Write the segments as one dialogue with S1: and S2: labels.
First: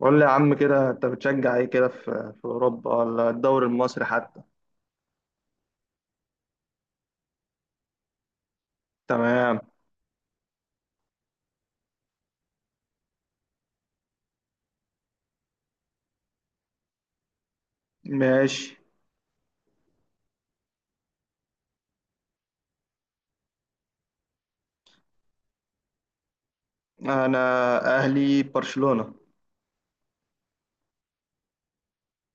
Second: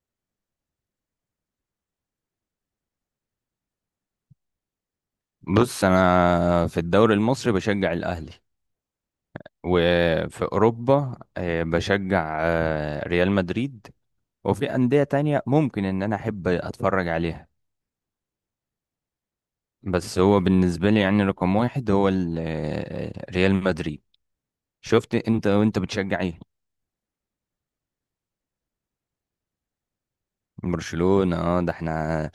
S1: قول لي يا عم كده، انت بتشجع ايه كده في اوروبا ولا الدوري المصري حتى؟
S2: بص، انا في الدوري المصري بشجع الاهلي.
S1: تمام.
S2: وفي اوروبا بشجع ريال مدريد. وفي انديه تانية ممكن ان انا احب اتفرج عليها،
S1: ماشي.
S2: بس هو بالنسبه لي يعني رقم واحد هو ريال مدريد. شفت؟ انت وانت بتشجع ايه؟
S1: انا اهلي برشلونة.
S2: برشلونه؟ اه، ده احنا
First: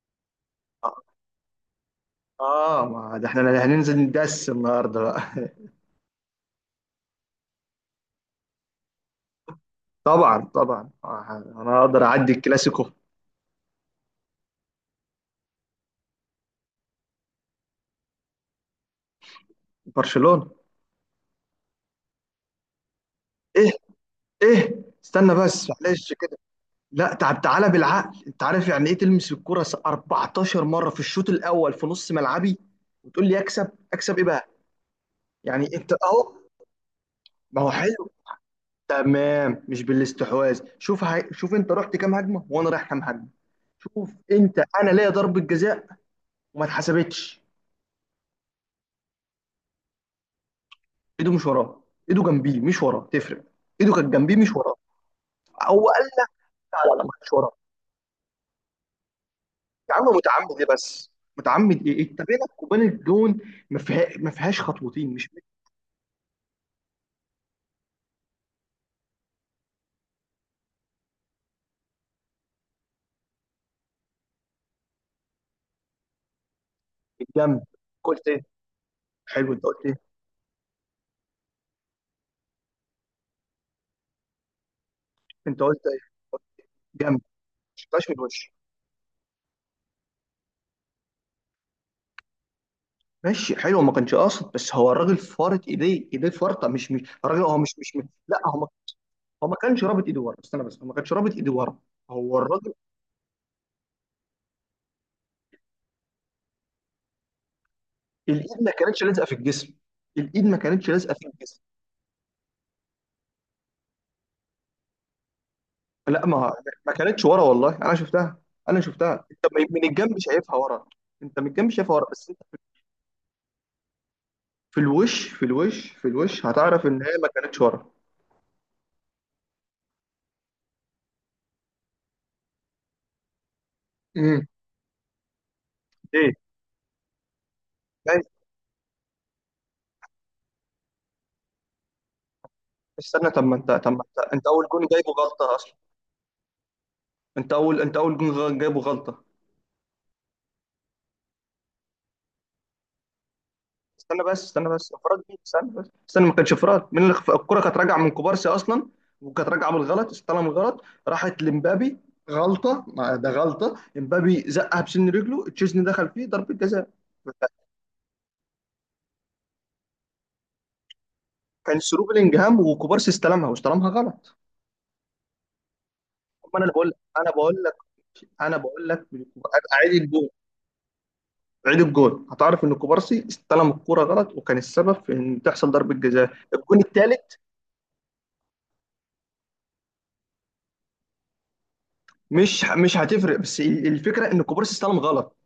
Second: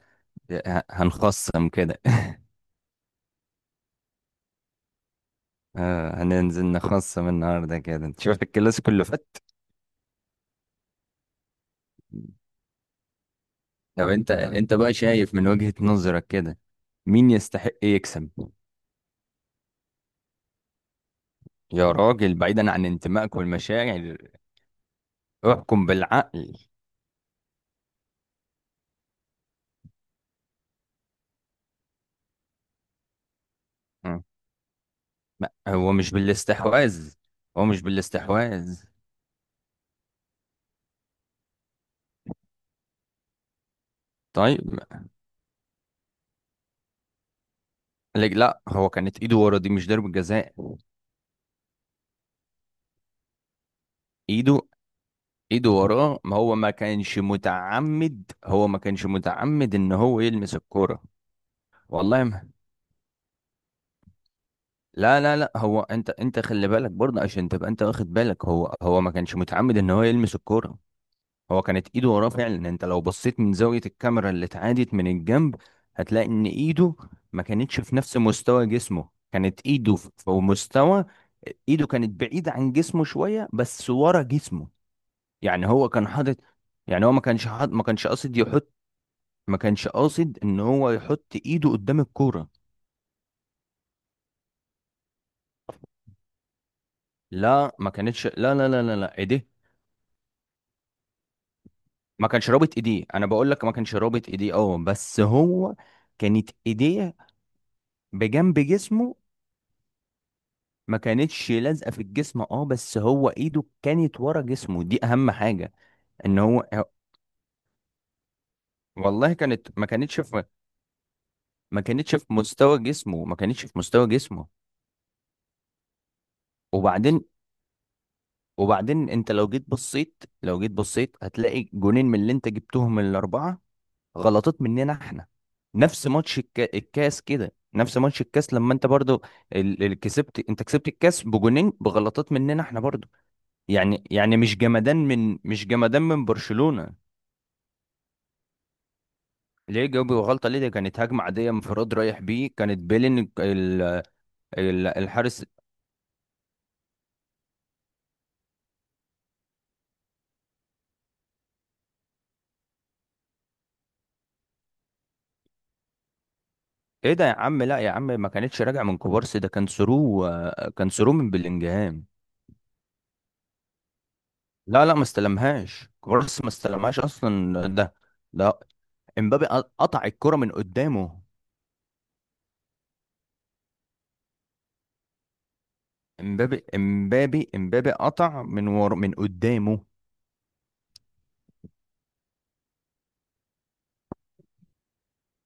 S2: هنخصم كده
S1: اه، ما ده احنا هننزل ندس النهارده بقى.
S2: هننزل نخصم النهارده كده. انت شفت الكلاسيكو اللي فات؟
S1: طبعا طبعا، انا اقدر اعدي الكلاسيكو.
S2: طب انت بقى شايف من وجهة نظرك كده، مين يستحق يكسب؟
S1: برشلونة.
S2: يا راجل، بعيدا عن انتمائك
S1: ايه
S2: والمشاعر،
S1: ايه، استنى بس
S2: احكم
S1: معلش كده.
S2: بالعقل.
S1: لا، تعب تعالى بالعقل، انت عارف يعني ايه تلمس الكرة 14 مرة في الشوط الاول في نص ملعبي، وتقول لي اكسب؟ اكسب
S2: مم.
S1: ايه بقى؟
S2: ما
S1: يعني
S2: هو
S1: انت
S2: مش
S1: اهو.
S2: بالاستحواذ،
S1: ما
S2: هو
S1: هو
S2: مش
S1: حلو.
S2: بالاستحواذ.
S1: تمام، مش بالاستحواذ. شوف انت رحت كام هجمه وانا رايح كام هجمه. شوف،
S2: طيب.
S1: انت انا ليا ضربه جزاء وما اتحسبتش.
S2: لا لا، هو كانت ايده ورا، دي مش ضربة جزاء.
S1: ايده مش وراه، ايده جنبيه مش وراه، تفرق. ايده كانت جنبيه مش
S2: ايده،
S1: وراه.
S2: ايده
S1: هو قال
S2: وراه،
S1: لك؟
S2: ما هو ما
S1: لا لا، ما
S2: كانش
S1: كانتش وراه.
S2: متعمد، هو ما كانش متعمد ان
S1: يا عم،
S2: هو يلمس
S1: متعمد ايه
S2: الكرة.
S1: بس؟ متعمد ايه؟ انت
S2: والله ما...
S1: بينك وبين الجون ما فيهاش خطوتين،
S2: لا
S1: مش
S2: لا
S1: من
S2: لا، هو انت خلي بالك برضه، عشان تبقى انت واخد بالك، هو ما كانش متعمد ان هو يلمس الكرة. هو كانت ايده وراه فعلا. انت لو بصيت من زاوية الكاميرا اللي اتعادت من الجنب، هتلاقي ان ايده ما
S1: الجنب.
S2: كانتش في نفس
S1: قلت ايه؟
S2: مستوى جسمه،
S1: حلو،
S2: كانت
S1: انت قلت
S2: ايده
S1: ايه؟
S2: في مستوى... ايده كانت بعيدة عن جسمه شوية، بس ورا جسمه.
S1: انت
S2: يعني
S1: قلت
S2: هو كان
S1: ايه؟
S2: حاطط، يعني
S1: جنب
S2: هو
S1: ما
S2: ما كانش حاط، ما كانش
S1: شفتهاش من
S2: قاصد
S1: الوش.
S2: يحط، ما كانش قاصد ان هو يحط ايده قدام الكورة.
S1: ماشي حلو، ما كانش قاصد، بس هو الراجل فارط ايديه، ايديه فارطه، مش الراجل، هو مش
S2: لا ما
S1: مش
S2: كانتش،
S1: لا،
S2: لا
S1: هو
S2: لا لا لا لا،
S1: هو
S2: ايديه
S1: ما كانش رابط ايده ورا، استنى بس، هو ما كانش رابط ايده ورا.
S2: ما
S1: هو
S2: كانش
S1: الراجل.
S2: رابط ايديه. انا بقول لك ما كانش رابط ايديه، اه، بس هو كانت ايديه بجنب
S1: الايد ما كانتش
S2: جسمه،
S1: لازقه في الجسم، الايد ما كانتش
S2: ما
S1: لازقه في
S2: كانتش
S1: الجسم.
S2: لازقه في الجسم. اه، بس هو ايده كانت ورا جسمه، دي اهم حاجه،
S1: لا،
S2: ان
S1: ما
S2: هو...
S1: ما كانتش ورا، والله انا شفتها. انا شفتها،
S2: والله
S1: انت من
S2: كانت...
S1: من الجنب شايفها ورا. انت من الجنب
S2: ما
S1: شايفها ورا،
S2: كانتش في
S1: بس انت
S2: مستوى جسمه، ما كانتش في مستوى جسمه.
S1: في الوش، في الوش، في الوش هتعرف ان هي
S2: وبعدين،
S1: ما كانتش ورا.
S2: وبعدين انت لو جيت بصيت، هتلاقي جونين من اللي انت جبتهم الاربعه
S1: امم
S2: غلطات مننا احنا. نفس
S1: ايه،
S2: ماتش الكاس كده، نفس ماتش
S1: جاي.
S2: الكاس لما انت برضو ال... ال... كسبت انت كسبت الكاس بجونين بغلطات مننا احنا برضو.
S1: استنى، طب ما انت طب ما
S2: يعني
S1: انت
S2: يعني
S1: انت
S2: مش
S1: اول جون
S2: جمدان
S1: جايبه
S2: من،
S1: غلطه
S2: مش
S1: اصلا.
S2: جمدان من برشلونة.
S1: انت اول جون جايبه غلطه.
S2: ليه جاوب غلطة ليه؟ دي كانت هجمة عادية، انفراد رايح بيه، كانت بيلين
S1: استنى بس استنى بس انفراد مين؟
S2: الحارس.
S1: استنى بس ما كانش انفراد مين الكرة كانت راجعة من كوبارسي اصلا، وكانت راجعة بالغلط، استلم الغلط، راحت لمبابي غلطة. ما ده غلطة امبابي، زقها بسن رجله، تشيزني دخل فيه، ضربة جزاء.
S2: ايه ده يا عم؟ لا يا عم، ما كانتش راجع من كوبارسي، ده كان ثرو، كان ثرو من
S1: كان سرو
S2: بلينجهام.
S1: بلينجهام، وكوبارسي استلمها، واستلمها غلط.
S2: لا لا، ما استلمهاش كوبارسي، ما
S1: أما انا بقول
S2: استلمهاش
S1: انا بقول
S2: اصلا،
S1: لك
S2: ده،
S1: انا
S2: ده
S1: بقول لك
S2: امبابي
S1: اعيد
S2: قطع
S1: الجول،
S2: الكرة من قدامه.
S1: عيد الجول، هتعرف ان كوبارسي استلم الكرة غلط، وكان السبب في ان تحصل ضربة جزاء
S2: امبابي
S1: الجون الثالث.
S2: امبابي امبابي قطع من قدامه.
S1: مش هتفرق، بس الفكرة ان كوبارسي استلم غلط.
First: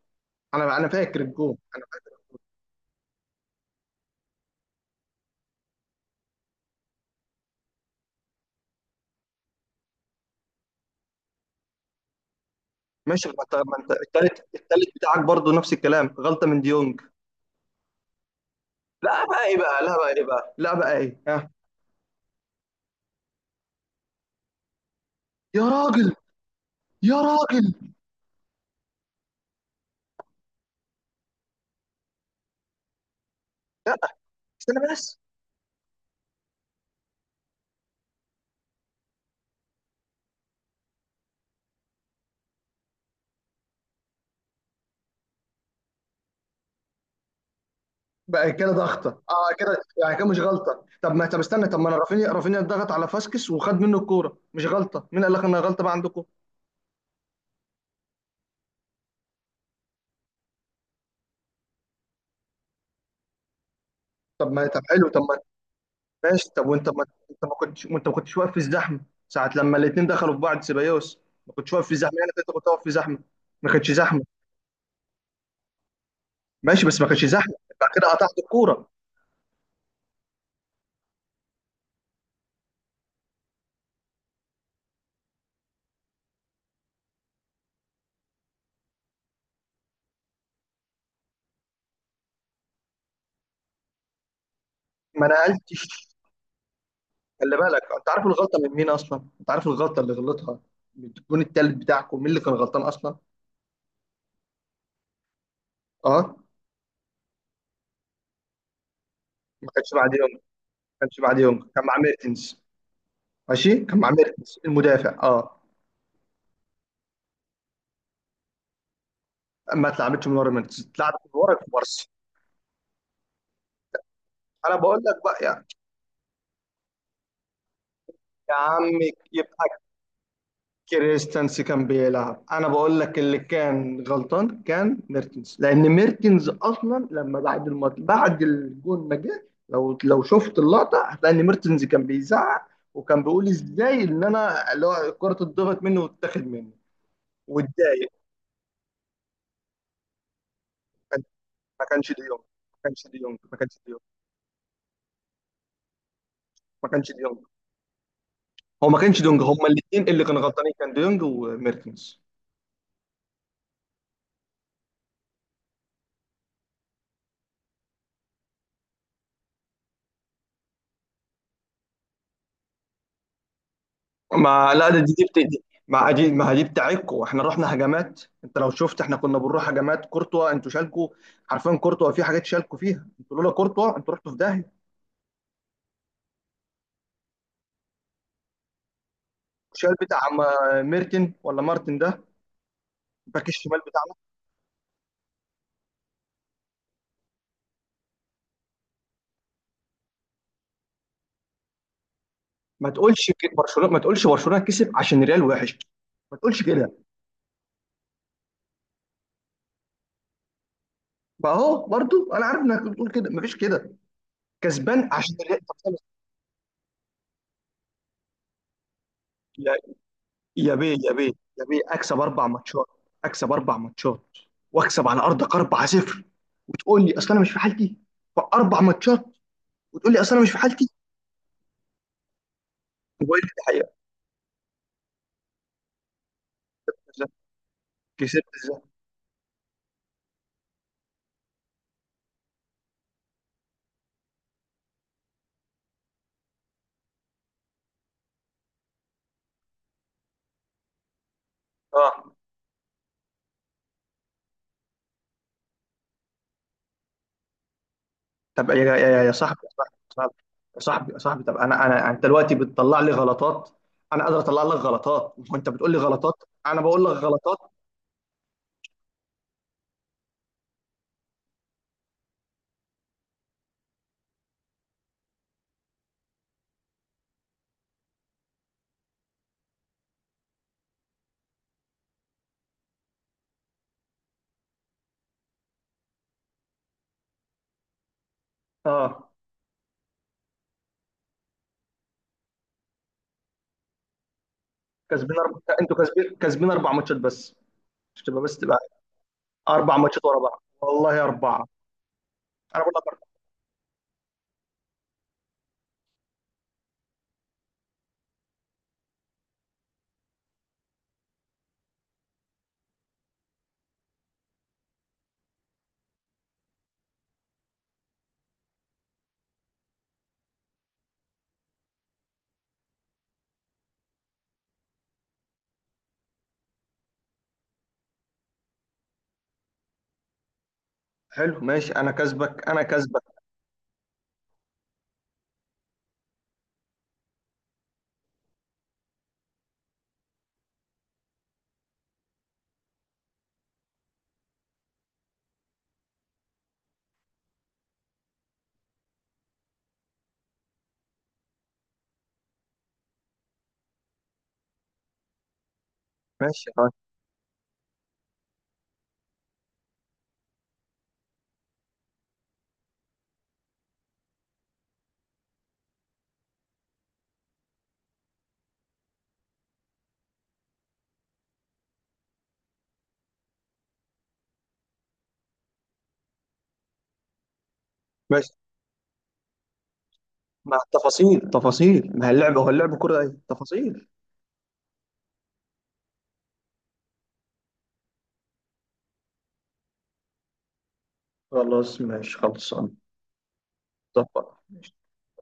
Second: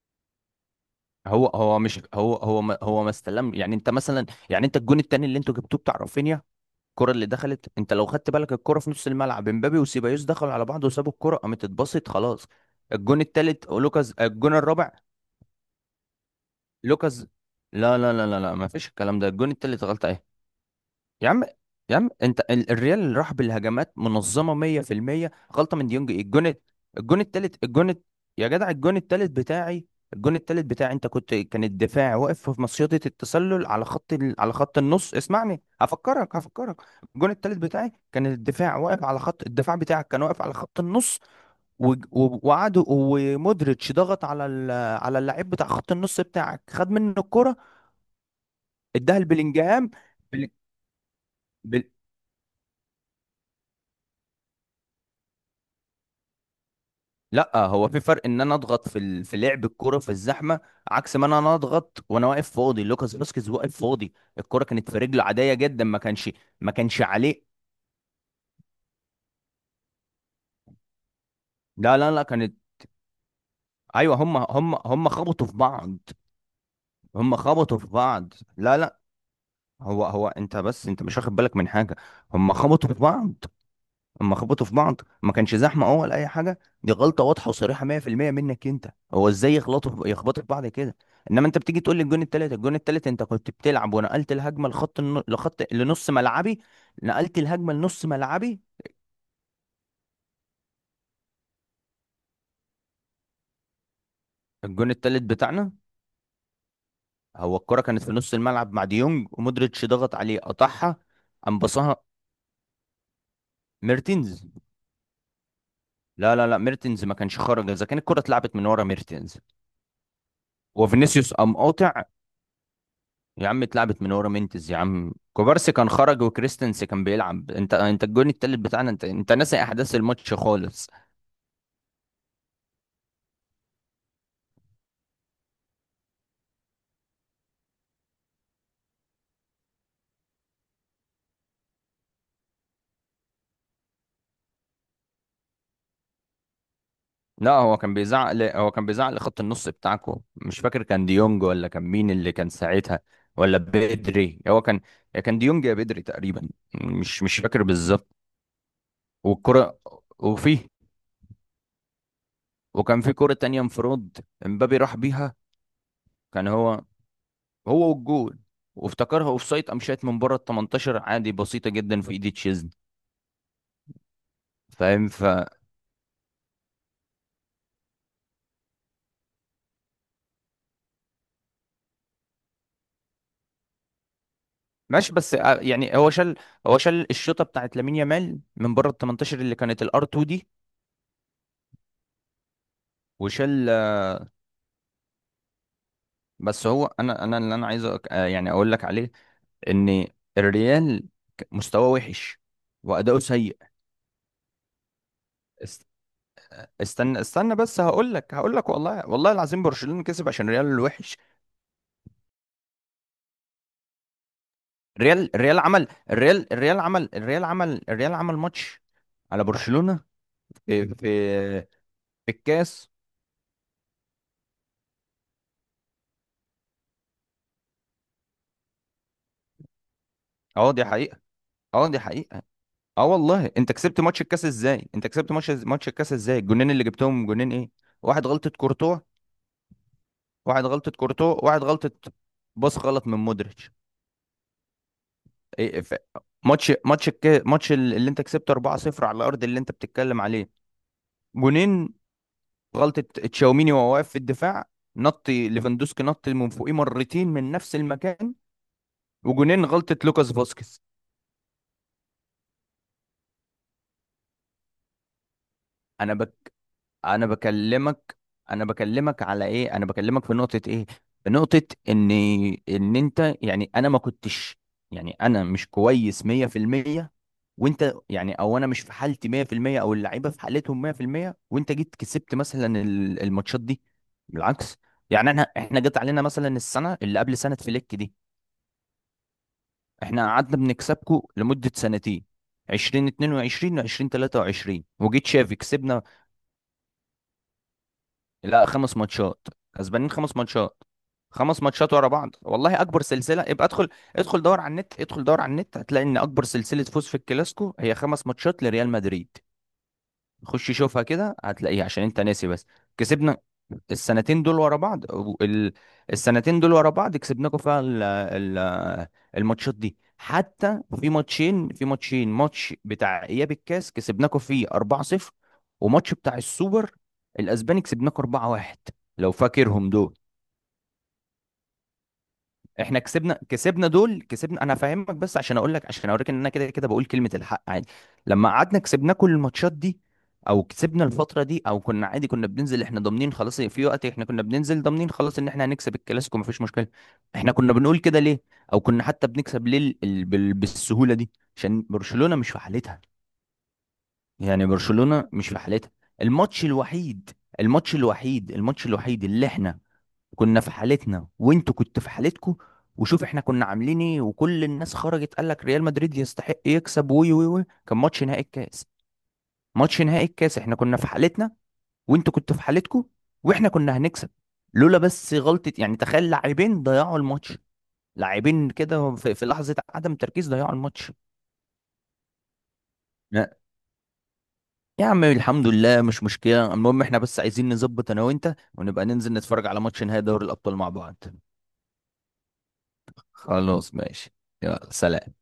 S1: انا فاكر
S2: هو
S1: الجون،
S2: هو
S1: انا
S2: مش
S1: فاكر.
S2: هو هو ما هو ما استلم. يعني انت مثلا، يعني انت الجون التاني اللي انتوا جبتوه بتاع رافينيا، الكرة اللي دخلت، انت لو خدت بالك الكرة في نص الملعب امبابي وسيبايوس دخلوا على بعض وسابوا الكرة، قامت اتبسط خلاص. الجون
S1: ماشي، ما انت
S2: التالت
S1: ما انت
S2: لوكاس،
S1: التالت
S2: الجون
S1: التالت
S2: الرابع
S1: بتاعك برضو نفس الكلام، غلطه من ديونج.
S2: لوكاس. لا لا لا لا لا، ما فيش الكلام
S1: لا
S2: ده،
S1: بقى،
S2: الجون
S1: ايه بقى؟
S2: التالت
S1: لا
S2: غلطة
S1: بقى،
S2: اهي.
S1: ايه بقى؟ لا بقى، ايه؟
S2: يا عم،
S1: ها؟
S2: يا عم انت الريال اللي راح بالهجمات منظمه 100%،
S1: يا
S2: غلطه من ديونج.
S1: راجل،
S2: ايه الجون
S1: يا
S2: الجون التالت،
S1: راجل،
S2: الجون يا جدع، الجون التالت بتاعي، الجون التالت بتاعي انت كنت، كان الدفاع واقف في مصيدة التسلل على
S1: لا،
S2: خط على خط
S1: استنى
S2: النص.
S1: بس.
S2: اسمعني هفكرك، هفكرك. الجون التالت بتاعي كان الدفاع واقف على خط الدفاع، بتاعك كان واقف على خط النص، وقعدوا، ومودريتش ضغط على على اللعيب بتاع خط النص بتاعك، خد منه الكرة،
S1: بقى كده ضغطه،
S2: اداها
S1: اه كده.
S2: لبلينجهام.
S1: يعني كده مش غلطه؟ طب استنى، طب ما انا، رافينيا ضغط على فاسكس وخد منه الكوره، مش غلطه؟ مين قال لك انها غلطه بقى عندكم؟
S2: لا، هو في فرق ان انا اضغط في في لعب الكرة في الزحمه، عكس ما انا اضغط وانا واقف فاضي. لوكاس فاسكيز واقف فاضي،
S1: طب
S2: الكرة
S1: ما طب
S2: كانت في
S1: حلو، طب
S2: رجله
S1: ما
S2: عاديه جدا، ما كانش،
S1: ماشي، طب
S2: ما
S1: وانت
S2: كانش
S1: ما، انت
S2: عليه.
S1: ما كنتش، وانت ما كنتش واقف في الزحمه ساعه لما الاثنين دخلوا في بعض، سيبايوس. ما كنتش واقف في
S2: لا لا
S1: زحمه،
S2: لا،
S1: يعني كنت
S2: كانت،
S1: كنت واقف في زحمه. ما كانتش
S2: ايوه
S1: زحمه.
S2: هم، هم خبطوا في بعض،
S1: ماشي، بس ما كانش
S2: هم
S1: زحمه.
S2: خبطوا في
S1: بعد كده
S2: بعض.
S1: قطعت
S2: لا
S1: الكوره.
S2: لا، هو انت، بس انت مش واخد بالك من حاجه، هم خبطوا في بعض. اما خبطوا في بعض ما كانش زحمه، اه ولا اي حاجه، دي غلطه واضحه وصريحه 100% منك انت. هو ازاي يخبطوا في بعض كده؟ انما انت بتيجي تقول لي الجون التالت، الجون التالت، انت كنت بتلعب ونقلت الهجمه
S1: ما
S2: لخط
S1: نقلتش.
S2: لنص ملعبي، نقلت
S1: خلي
S2: الهجمه
S1: بالك،
S2: لنص
S1: انت عارف الغلطه
S2: ملعبي.
S1: من مين اصلا، انت عارف الغلطه اللي غلطها من الجون التالت بتاعكم، مين اللي كان غلطان اصلا؟
S2: الجون التالت بتاعنا،
S1: اه.
S2: هو الكره كانت في نص الملعب مع ديونج،
S1: ما
S2: ومودريتش
S1: كانش مع
S2: ضغط
S1: ديونج، ما
S2: عليه قطعها،
S1: كانش مع
S2: قام
S1: ديونج، كان
S2: باصها.
S1: مع ميرتنز. ماشي، كان مع
S2: ميرتينز؟
S1: ميرتنز المدافع، اه.
S2: لا لا لا، ميرتينز ما كانش خرج، اذا كان الكره اتلعبت من ورا ميرتينز
S1: ما اتلعبتش من ورا ميرتنز، اتلعبت من
S2: وفينيسيوس
S1: ورا
S2: قام قاطع.
S1: كوبارسي.
S2: يا عم اتلعبت من ورا مينتز،
S1: انا
S2: يا
S1: بقول
S2: عم
S1: لك بقى، يا
S2: كوبارسي كان خرج، وكريستنس كان بيلعب. انت الجون
S1: يا
S2: التالت بتاعنا، انت
S1: عمي،
S2: انت ناسي
S1: يبقى
S2: احداث الماتش خالص.
S1: كريستنس كان بيلعب. انا بقول لك اللي كان غلطان كان ميرتنز، لان ميرتنز اصلا لما بعد الماتش، بعد الجون ما جه، لو شفت اللقطه هتلاقي ان ميرتنز كان بيزعق، وكان بيقول ازاي ان انا اللي هو الكره اتضغط مني واتاخد مني
S2: لا،
S1: واتضايق.
S2: هو كان بيزعق لخط النص بتاعكو، مش فاكر كان ديونج ولا كان
S1: ما كانش
S2: مين اللي
S1: ديونج،
S2: كان
S1: ما
S2: ساعتها،
S1: كانش ديونج، ما
S2: ولا
S1: كانش ديونج،
S2: بدري. هو كان، يا كان ديونج يا بدري تقريبا،
S1: ما كانش
S2: مش
S1: ديونج،
S2: فاكر بالظبط.
S1: هو ما كانش ديونج. هما
S2: والكرة،
S1: الاثنين اللي كانوا
S2: وفيه،
S1: غلطانين، كان ديونج وميرتنز.
S2: وكان في كرة تانية، انفراد، امبابي راح بيها، كان هو، هو والجول، وافتكرها اوفسايد، قام شايط من بره ال 18، عادي، بسيطة جدا في ايد تشيزني.
S1: ما لا، ده
S2: فاهم؟
S1: دي دي, بت...
S2: فماشي.
S1: دي ما دي ما دي بتاعتكوا. احنا رحنا هجمات، انت لو شفت احنا كنا بنروح هجمات كورتوا انتوا شالكوا. حرفيا كورتوا في حاجات شالكوا فيها انتوا، لولا كورتوا انتوا رحتوا في داهيه.
S2: بس يعني هو شال، هو شال الشوطه بتاعت لامين يامال من بره ال 18 اللي كانت
S1: شال
S2: الار 2
S1: بتاع
S2: دي،
S1: ميرتن، ولا مارتن ده باك
S2: وشال
S1: الشمال بتاعنا.
S2: بس هو، انا اللي انا عايز يعني اقول لك عليه ان الريال مستواه وحش
S1: ما
S2: واداؤه
S1: تقولش
S2: سيء.
S1: برشلونه، ما تقولش برشلونه كسب عشان ريال وحش.
S2: است-
S1: ما تقولش كده.
S2: استنى، بس هقول لك، هقول لك. والله، والله العظيم برشلونه كسب عشان الريال وحش.
S1: ما هو برضو انا عارف انك بتقول كده، ما فيش كده، كسبان عشان الريال. طب خلاص.
S2: الريال عمل ماتش على
S1: يا
S2: برشلونه
S1: يا
S2: في
S1: بيه، يا بيه، يا
S2: في
S1: بيه، اكسب
S2: في
S1: اربع ماتشات،
S2: الكاس.
S1: اكسب اربع ماتشات، واكسب على ارضك 4-0، تقول لي اصل انا مش في حالتي؟ في اربع ماتشات، وتقول لي اصل انا مش في
S2: اه، دي
S1: حالتي؟
S2: حقيقه. اه، دي حقيقه. اه
S1: وبقول لك
S2: والله،
S1: دي
S2: انت
S1: حقيقه،
S2: كسبت ماتش الكاس ازاي؟ انت كسبت ماتش، ماتش الكاس ازاي؟ الجونين اللي جبتهم،
S1: بالظبط.
S2: جونين ايه؟ واحد
S1: كسبت
S2: غلطة
S1: ازاي؟
S2: كورتوا، واحد غلطة كورتوا، واحد غلطة، باص غلط من مودريتش. ايه، ماتش ماتش الك... ماتش ال- اللي انت كسبت 4-0 على الارض اللي انت بتتكلم عليه، جونين
S1: اه.
S2: غلطة تشاوميني وهو واقف في الدفاع، نط ليفاندوسكي نط من فوقيه مرتين من نفس المكان.
S1: طب يا صاحبي،
S2: وجونين
S1: يا
S2: غلطة لوكاس
S1: صاحبي، يا
S2: فاسكيز.
S1: صاحبي، يا صاحبي، طب انا انا انت دلوقتي بتطلع لي غلطات، انا قادر اطلع لك غلطات، وانت بتقول لي
S2: انا،
S1: غلطات. انا بقول لك
S2: انا
S1: غلطات.
S2: بكلمك انا بكلمك على ايه؟ انا بكلمك في نقطة ايه؟ في نقطة ان، ان انت، يعني انا ما كنتش، يعني انا مش كويس 100%، وانت، يعني او انا مش في حالتي 100%، او اللعيبة في حالتهم 100%، وانت جيت كسبت مثلا الماتشات دي. بالعكس، يعني احنا، احنا جت علينا مثلا السنة اللي قبل سنة فليك دي،
S1: اه.
S2: احنا قعدنا بنكسبكم لمدة سنتين، 2022 و20 23، وجيت شافي
S1: انتوا
S2: كسبنا.
S1: كسبين اربع ماتشات بس، مش تبقى بس،
S2: لا،
S1: تبقى
S2: خمس ماتشات،
S1: اربع
S2: كسبانين
S1: ماتشات
S2: خمس
S1: ورا بعض،
S2: ماتشات،
S1: والله
S2: خمس
S1: اربعه.
S2: ماتشات ورا بعض والله،
S1: انا بقول
S2: اكبر
S1: لك اربعه.
S2: سلسله. ابقى ادخل، ادخل دور على النت، ادخل دور على النت هتلاقي ان اكبر سلسله فوز في الكلاسيكو هي خمس ماتشات لريال مدريد. خش شوفها كده هتلاقيها، عشان انت ناسي بس. كسبنا السنتين دول ورا بعض السنتين دول ورا بعض كسبناكم فيها الماتشات دي، حتى في ماتشين، في ماتشين ماتش بتاع اياب الكاس كسبناكوا فيه 4-0، وماتش بتاع السوبر الاسباني كسبناكوا 4-1، لو فاكرهم دول.
S1: حلو ماشي، انا كسبك، انا
S2: احنا
S1: كسبك.
S2: كسبنا، كسبنا دول كسبنا. انا هفهمك بس عشان اقول لك، عشان اوريك ان انا كده كده بقول كلمة الحق عادي. لما قعدنا كسبنا كل الماتشات دي، او كسبنا الفترة دي، او كنا عادي كنا بننزل احنا ضامنين خلاص، في وقت احنا كنا بننزل ضامنين خلاص ان احنا هنكسب الكلاسيكو مفيش مشكلة. احنا كنا بنقول كده ليه؟ او كنا حتى بنكسب ليه بالسهولة دي؟ عشان برشلونة مش في حالتها، يعني برشلونة مش في حالتها. الماتش
S1: ماشي،
S2: الوحيد الماتش الوحيد اللي احنا كنا في حالتنا وانتوا كنتوا في حالتكوا، وشوف احنا كنا عاملين ايه، وكل الناس خرجت قال لك ريال مدريد يستحق يكسب، وي وي وي، كان ماتش نهائي الكاس. ماتش نهائي الكاس احنا كنا في حالتنا وانتوا كنتوا في حالتكوا، واحنا كنا هنكسب لولا بس غلطة. يعني تخيل، لاعبين ضيعوا الماتش،
S1: ماشي،
S2: لاعبين كده في لحظة عدم تركيز ضيعوا
S1: مع
S2: الماتش.
S1: التفاصيل، تفاصيل، ما هي اللعبه، هو اللعب كره، ايه
S2: لا.
S1: تفاصيل؟
S2: يا عم الحمد لله مش مشكلة، المهم احنا بس عايزين نظبط انا وانت، ونبقى ننزل نتفرج على ماتش نهائي دوري الأبطال مع بعض.
S1: خلاص ماشي، خلصان.
S2: خلاص ماشي.
S1: ظبط.
S2: يلا سلام.